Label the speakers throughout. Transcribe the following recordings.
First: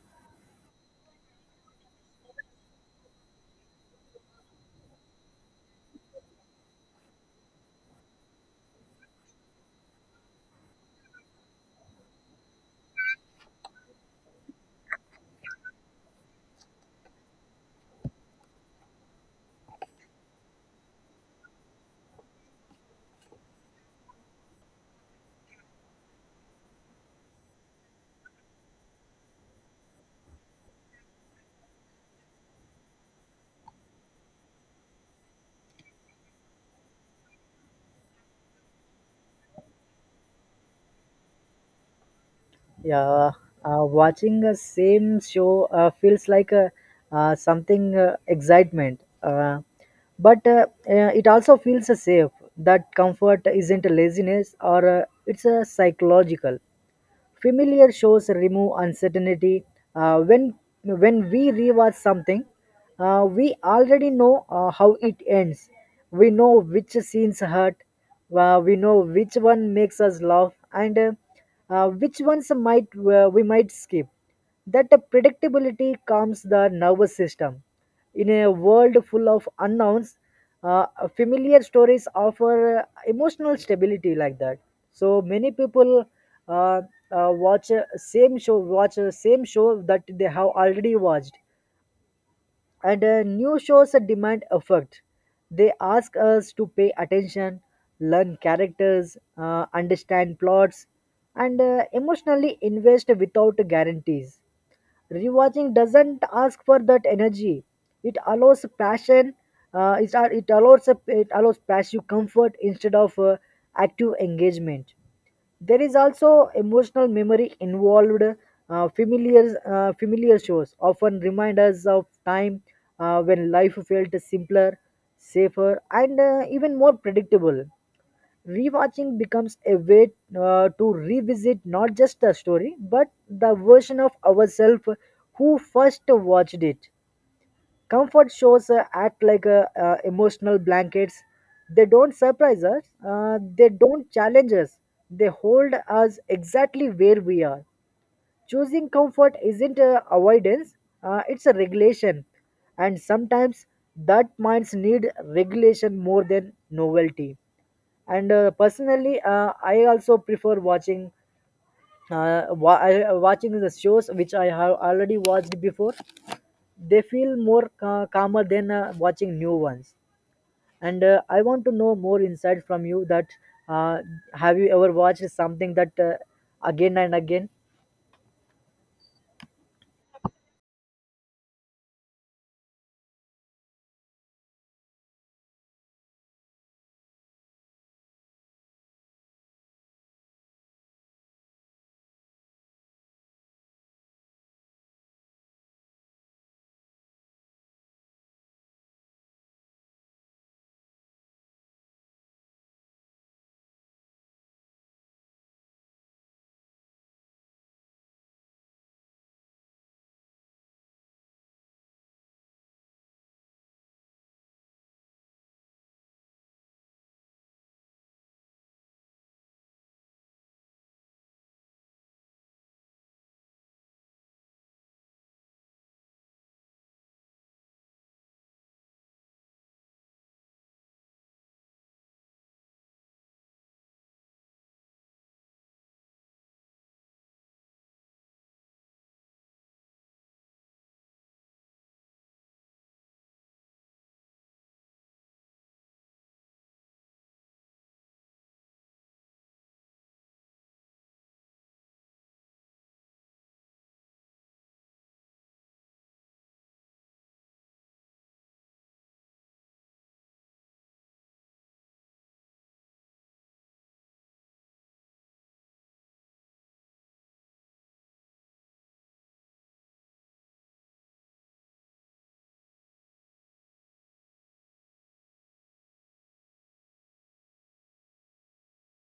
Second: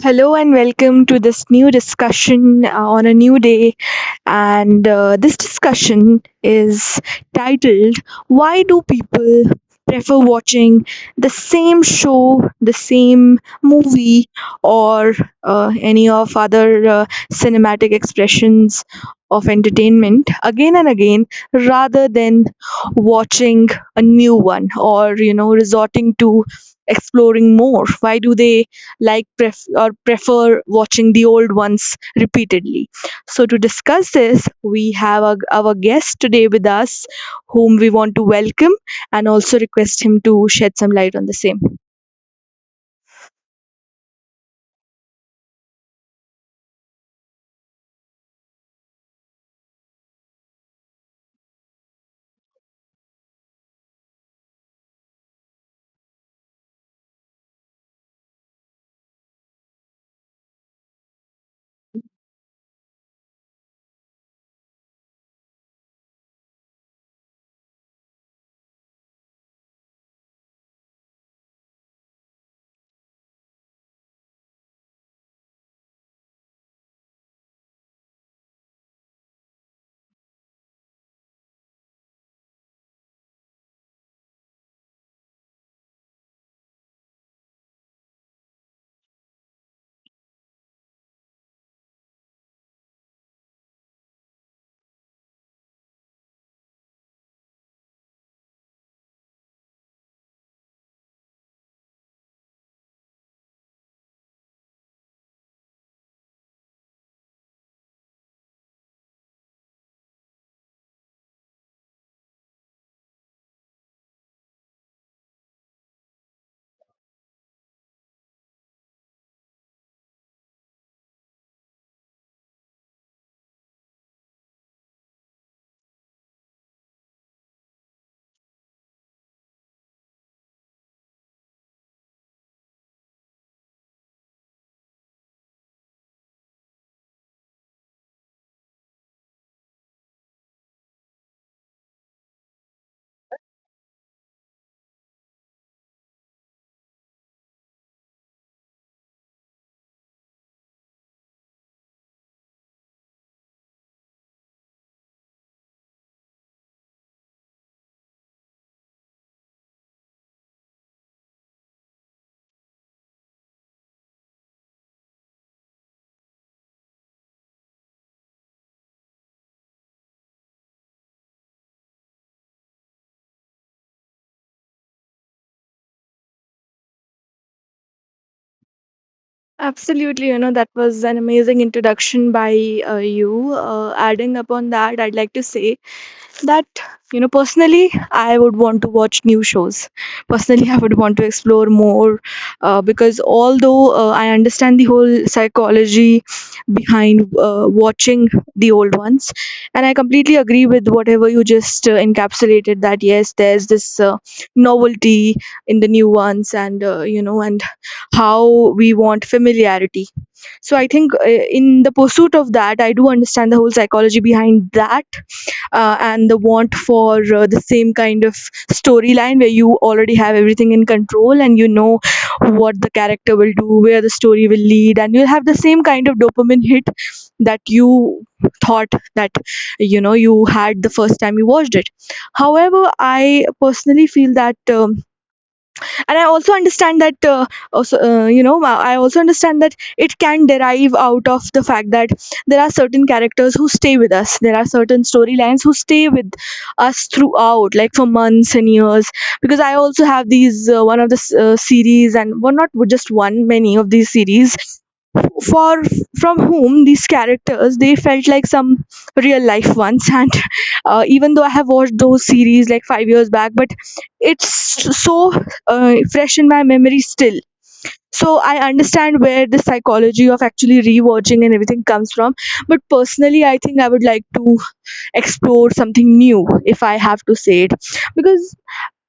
Speaker 1: Hello and welcome to this new discussion on a new day, and this discussion is titled Why Do People Prefer Watching the Same Show, the Same Movie, or any of other cinematic expressions of entertainment again and again, rather than watching a new one or resorting to exploring more. Why do they like pref- or prefer watching the old ones repeatedly? So, to discuss this, we have our guest today with us, whom we want to welcome and also request him to shed some light on the same.
Speaker 2: Yeah, watching the same show feels like something excitement, but it also feels safe. That comfort isn't a laziness, or it's a psychological. Familiar shows remove uncertainty. Uh, when when we rewatch something, we already know how it ends. We know which scenes hurt. We know which one makes us laugh, and which ones might we might skip. That predictability calms the nervous system. In a world full of unknowns, uh, familiar stories offer emotional stability like that. So many people uh, watch a same show that they have already watched, and new shows demand effort. They ask us to pay attention, learn characters, understand plots, and emotionally invest without guarantees. Rewatching doesn't ask for that energy. It allows passion. It allows passive comfort instead of active engagement. There is also emotional memory involved. Familiar shows often remind us of time when life felt simpler, safer, and even more predictable. Rewatching becomes a way to revisit not just the story but the version of ourselves who first watched it. Comfort shows act like emotional blankets. They don't surprise us, they don't challenge us, they hold us exactly where we are. Choosing comfort isn't avoidance, it's a regulation. And sometimes that minds need regulation more than novelty. And personally, I also prefer watching, watching the shows which I have already watched before. They feel more calmer than watching new ones, and I want to know more insight from you that, uh, have you ever watched something that, again and again?
Speaker 1: Absolutely, you know, that was an amazing introduction by you. Adding upon that, I'd like to say that, you know, personally I would want to watch new shows, personally I would want to explore more, because although I understand the whole psychology behind watching the old ones, and I completely agree with whatever you just encapsulated, that yes, there's this novelty in the new ones, and and how we want familiarity. So I think, in the pursuit of that, I do understand the whole psychology behind that, and the want for the same kind of storyline where you already have everything in control, and you know what the character will do, where the story will lead, and you'll have the same kind of dopamine hit that you thought that, you know, you had the first time you watched it. However, I personally feel that. And I also understand that, also you know I also understand that it can derive out of the fact that there are certain characters who stay with us, there are certain storylines who stay with us throughout, like for months and years, because I also have these one of the series, and well, not just one, many of these series, for from whom these characters, they felt like some real life ones, and even though I have watched those series like 5 years back, but it's so fresh in my memory still. So I understand where the psychology of actually rewatching and everything comes from, but personally I think I would like to explore something new, if I have to say it, because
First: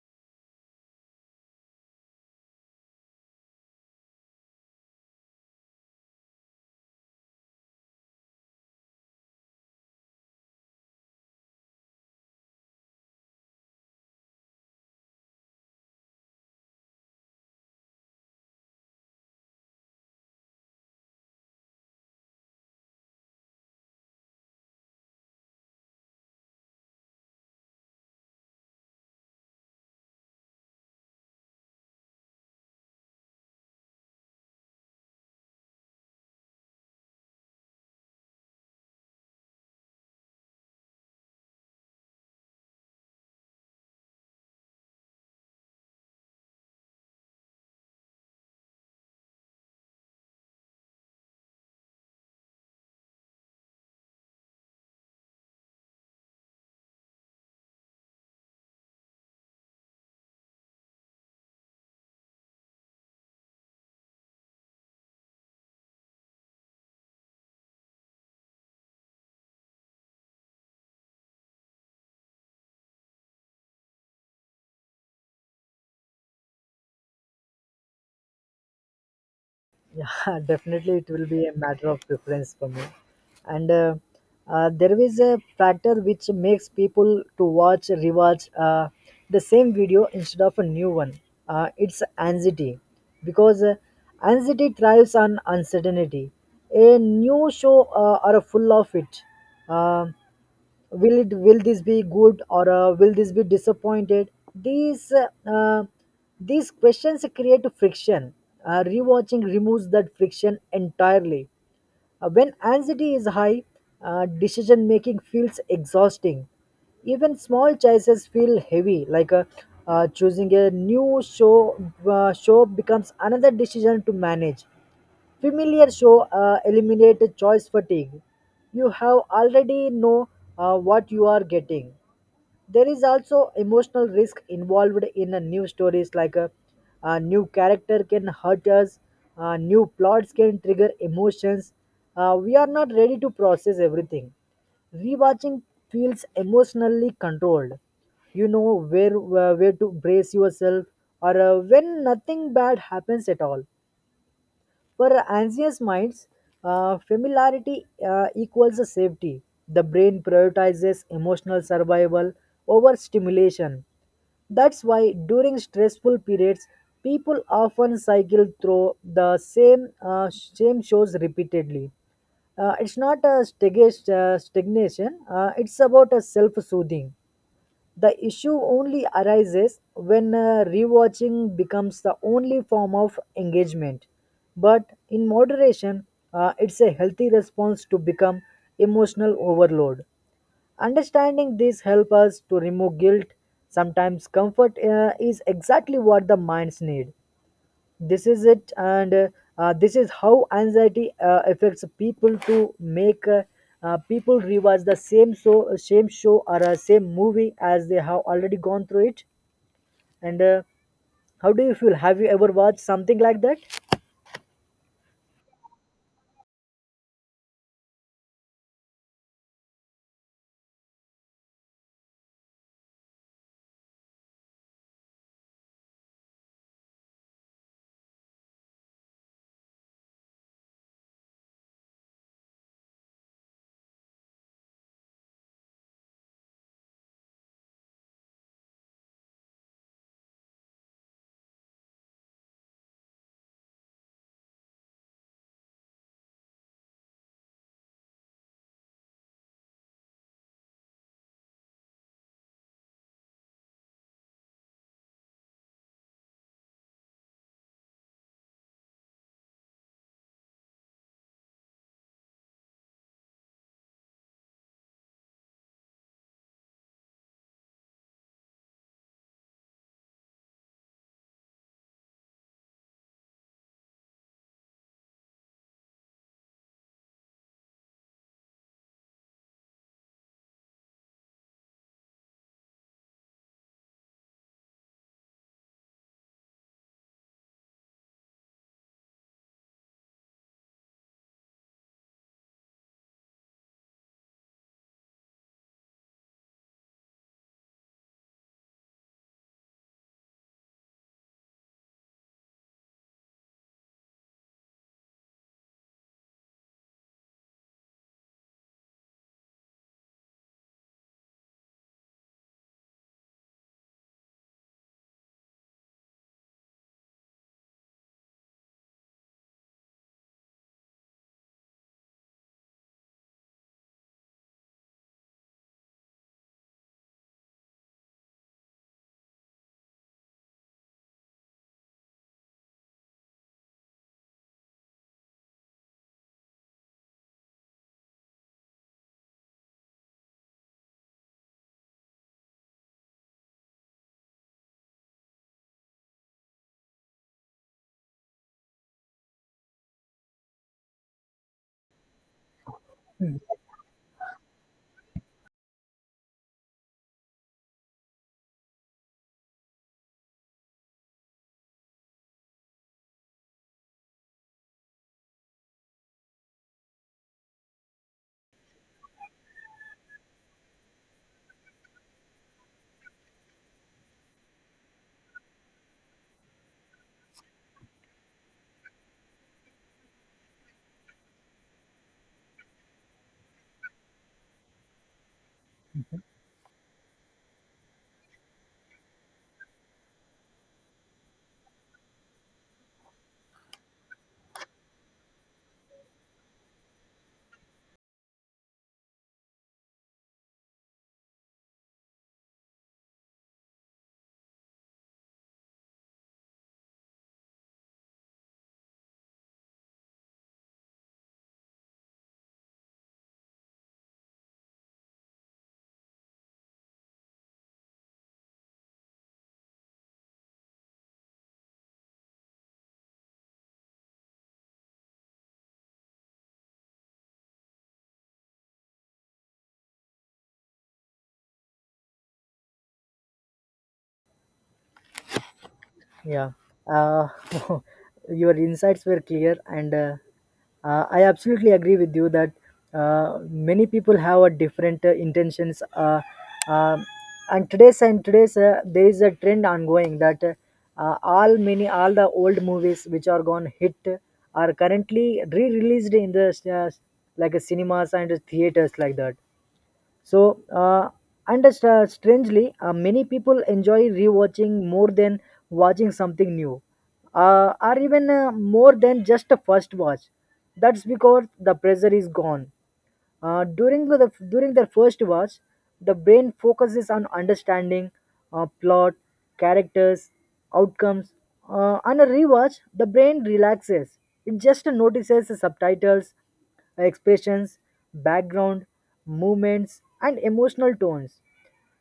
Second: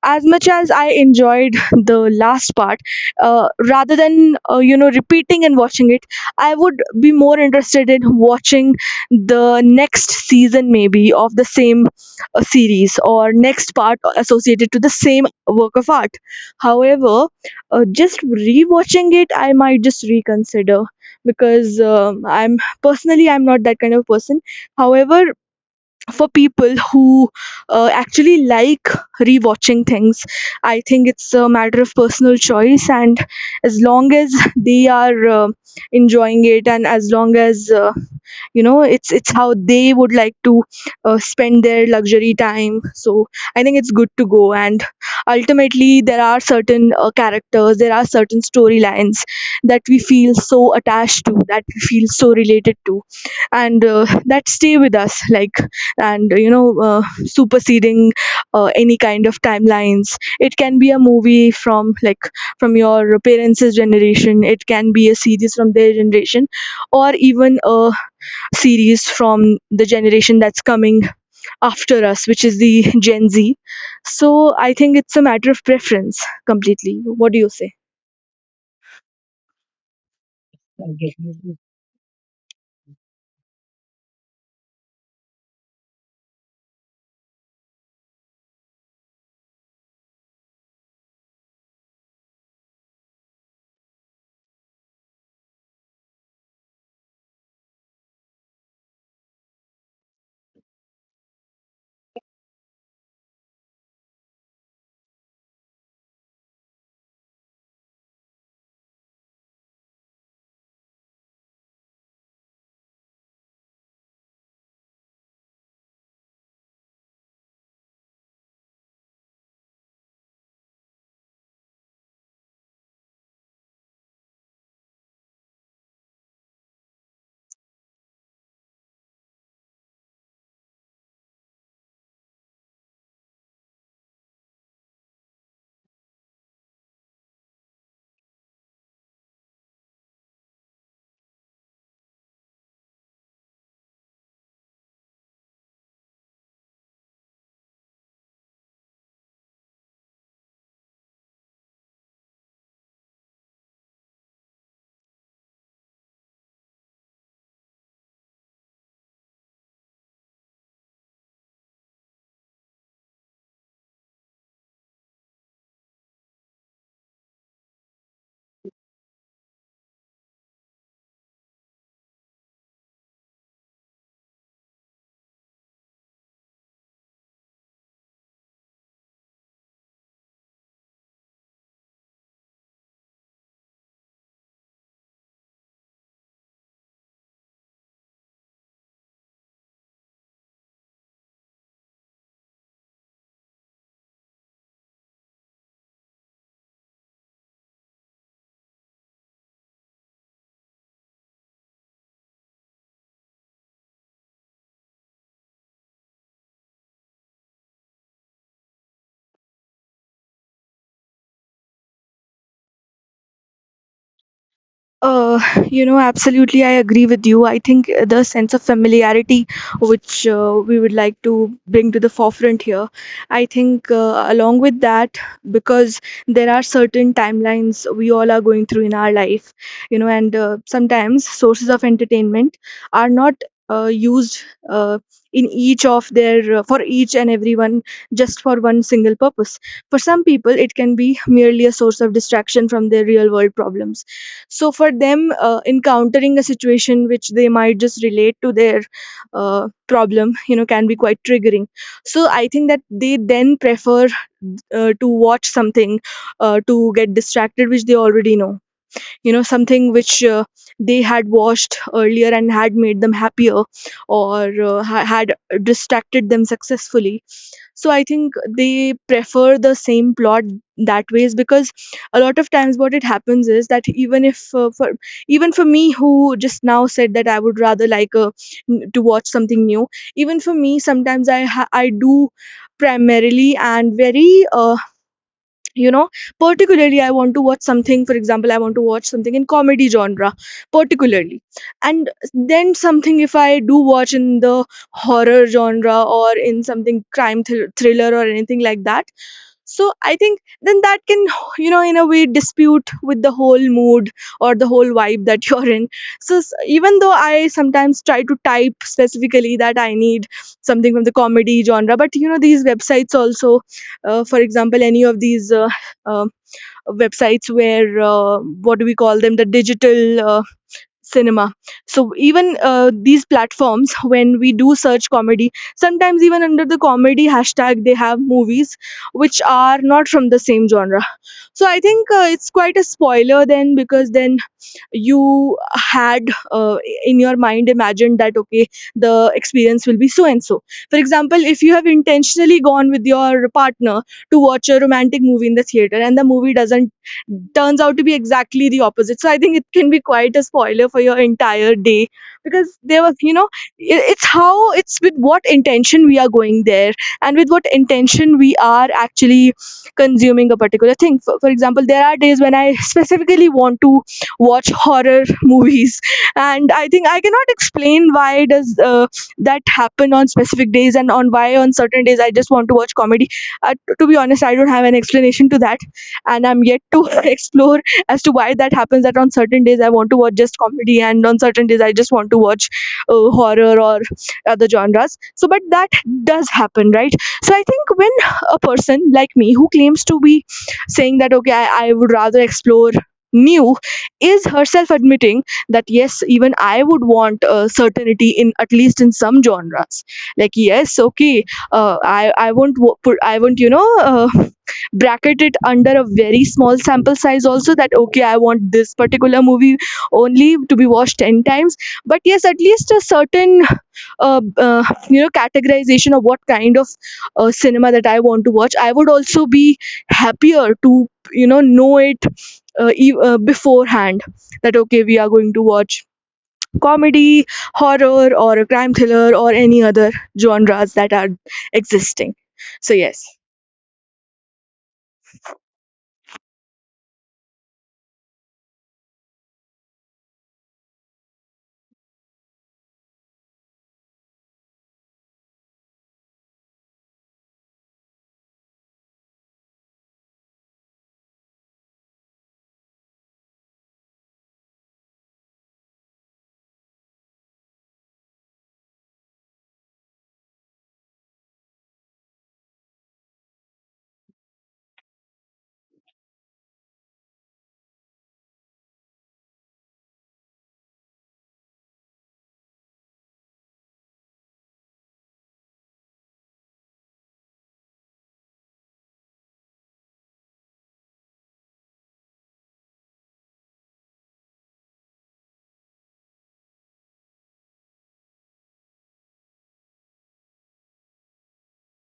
Speaker 1: as much as I enjoyed the last part, rather than, repeating and watching it, I would be more interested in watching the next season maybe of the same series, or next part associated to the same work of art. However, just rewatching it, I might just reconsider, because I'm personally, I'm not that kind of person. However, for people who actually like rewatching things, I think it's a matter of personal choice, and as long as they are enjoying it, and as long as, it's how they would like to spend their luxury time, so I think it's good to go. And ultimately, there are certain characters, there are certain storylines that we feel so attached to, that we feel so related to, and that stay with us, like, and superseding any kind of timelines. It can be a movie from, like, from your parents' generation, it can be a series from their generation, or even a series from the generation that's coming after us, which is the Gen Z. So I think it's a matter of preference completely. What do you say?
Speaker 2: Yeah, definitely it will be a matter of preference for me. And there is a factor which makes people to watch, rewatch the same video instead of a new one. It's anxiety, because anxiety thrives on uncertainty. A new show are full of it. Um will it, will this be good, or will this be disappointed? These these questions create friction. Rewatching removes that friction entirely. When anxiety is high, decision making feels exhausting. Even small choices feel heavy, like choosing a new show becomes another decision to manage. Familiar show eliminated choice fatigue. You have already know what you are getting. There is also emotional risk involved in a new stories, like a new character can hurt us. New plots can trigger emotions. We are not ready to process everything. Rewatching feels emotionally controlled, you know where to brace yourself, or when nothing bad happens at all. For anxious minds, familiarity equals a safety. The brain prioritizes emotional survival over stimulation. That's why during stressful periods, people often cycle through the same shows repeatedly. It's not a stagnation. It's about a self-soothing. The issue only arises when rewatching becomes the only form of engagement. But in moderation, it's a healthy response to become emotional overload. Understanding this helps us to remove guilt. Sometimes comfort is exactly what the minds need. This is it, and this is how anxiety affects people to make people rewatch the same show, or same movie as they have already gone through it. And how do you feel? Have you ever watched something like that?
Speaker 1: Uh, you know, absolutely, I agree with you. I think the sense of familiarity, which we would like to bring to the forefront here, I think along with that, because there are certain timelines we all are going through in our life, you know, and sometimes sources of entertainment are not used, uh, in each of their, for each and everyone, just for one single purpose. For some people, it can be merely a source of distraction from their real world problems, so for them, encountering a situation which they might just relate to their problem, you know, can be quite triggering. So I think that they then prefer to watch something to get distracted, which they already know, you know, something which they had watched earlier and had made them happier, or had distracted them successfully. So I think they prefer the same plot that ways, because a lot of times what it happens is that, even if for even for me, who just now said that I would rather like, to watch something new, even for me sometimes I do primarily, and very you know particularly, I want to watch something, for example I want to watch something in comedy genre particularly, and then something if I do watch in the horror genre, or in something crime thriller or anything like that, so I think then that can, you know, in a way dispute with the whole mood or the whole vibe that you're in. So even though I sometimes try to type specifically that I need something from the comedy genre, but you know, these websites also, for example, any of these uh, websites where, what do we call them, the digital. Cinema. So even these platforms, when we do search comedy, sometimes even under the comedy hashtag they have movies which are not from the same genre. So I think it's quite a spoiler then, because then you had uh, in your mind imagined that, okay, the experience will be so and so. For example, if you have intentionally gone with your partner to watch a romantic movie in the theater, and the movie doesn't turns out to be exactly the opposite, so I think it can be quite a spoiler for your entire day, because there was, you know, it's how it's, with what intention we are going there, and with what intention we are actually consuming a particular thing. For example, there are days when I specifically want to watch horror movies, and I think I cannot explain why does that happen on specific days, and on why on certain days I just want to watch comedy. To be honest, I don't have an explanation to that, and I'm yet to explore as to why that happens, that on certain days I want to watch just comedy, and on certain days I just want to watch horror or other genres. So but that does happen, right? So I think when a person like me who claims to be saying that, okay, I would rather explore new, is herself admitting that yes, even I would want certainty in at least in some genres, like yes, okay, I won't, bracket it under a very small sample size also, that okay, I want this particular movie only to be watched 10 times, but yes, at least a certain uh, uh, categorization of what kind of cinema that I want to watch, I would also be happier to, know it beforehand, that okay, we are going to watch comedy, horror, or a crime thriller, or any other genres that are existing. So yes.
Speaker 2: Yeah, uh, your insights were clear, and I absolutely agree with you that many people have a different intentions. Um and today's there is a trend ongoing that all many all the old movies which are gone hit are currently re-released in the uh, like a cinemas and theaters like that. So, and strangely, many people enjoy rewatching more than watching something new, or even more than just a first watch. That's because the pressure is gone. During the during their first watch, the brain focuses on understanding plot, characters, outcomes. On a rewatch, the brain relaxes. It just notices the subtitles, expressions, background, movements, and emotional tones.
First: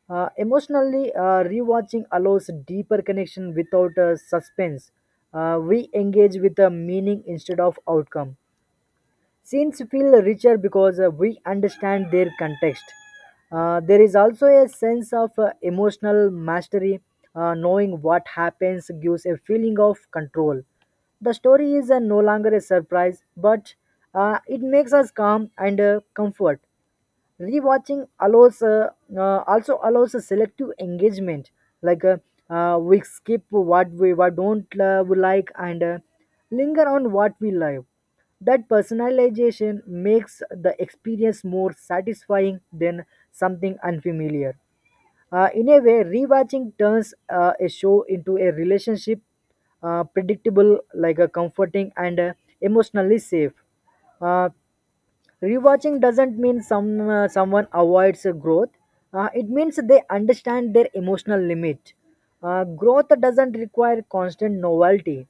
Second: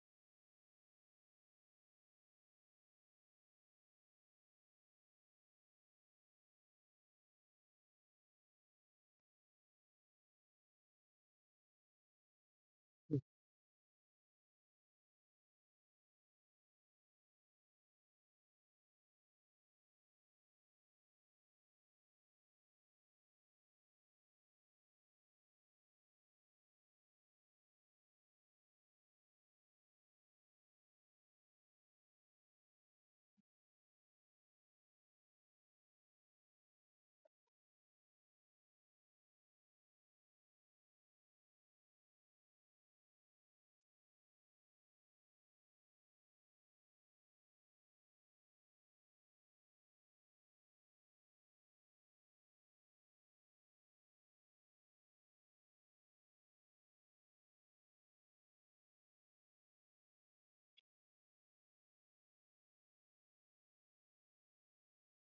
Speaker 2: Emotionally, rewatching allows deeper connection without suspense. We engage with the meaning instead of outcome. Scenes feel richer because we understand their context. There is also a sense of emotional mastery. Knowing what happens gives a feeling of control. The story is no longer a surprise, but it makes us calm and comfort. Rewatching allows also allows a selective engagement, like we skip what don't we like, and linger on what we love. That personalization makes the experience more satisfying than something unfamiliar. In a way, rewatching turns a show into a relationship, predictable, like a comforting and emotionally safe. Uh, Rewatching doesn't mean someone avoids growth. It means they understand their emotional limit. Growth doesn't require constant novelty.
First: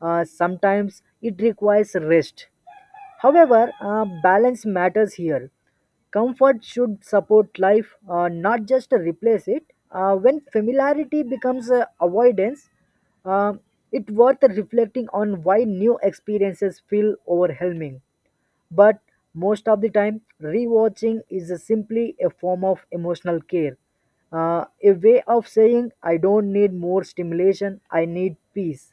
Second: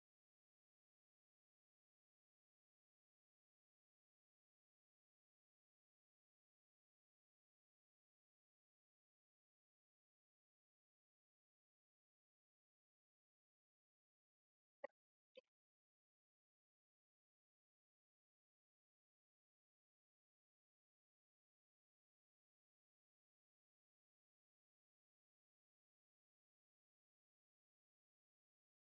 Speaker 2: Sometimes it requires rest. However, balance matters here. Comfort should support life, not just replace it. When familiarity becomes avoidance, uh, it's worth reflecting on why new experiences feel overwhelming, but most of the time rewatching is a simply a form of emotional care, a way of saying I don't need more stimulation, I need peace.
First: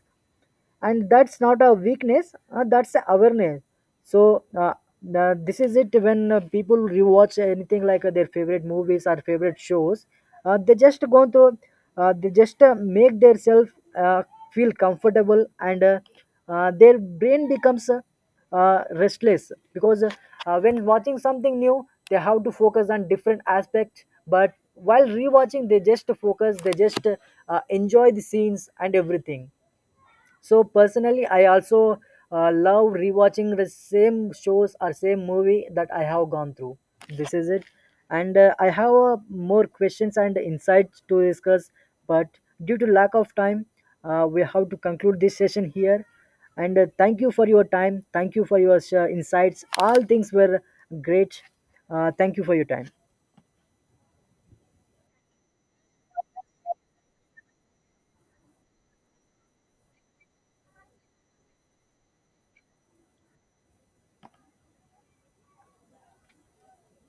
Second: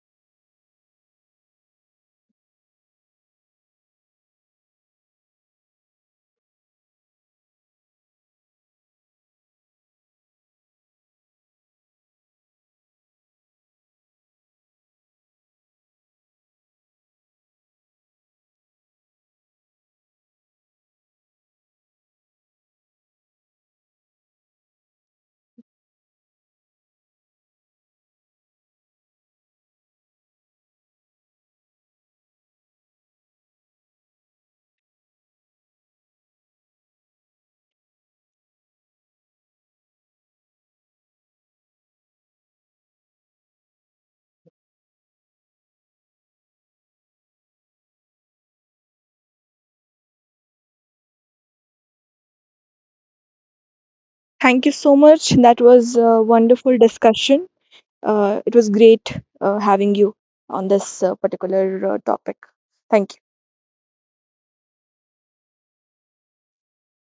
Speaker 2: And that's not a weakness, that's a awareness. So this is it. When people rewatch anything, like their favorite movies or favorite shows, they just go through, they just make themselves uh, feel comfortable, and their brain becomes restless, because when watching something new they have to focus on different aspects, but while rewatching they just enjoy the scenes and everything. So personally I also love rewatching the same shows or same movie that I have gone through. This is it. And I have more questions and insights to discuss, but due to lack of time, we have to conclude this session here. And thank you for your time, thank you for your insights, all things were great. Thank you for your time.
Speaker 1: Thank you so much, that was a wonderful discussion. It was great having you on this particular topic. Thank you.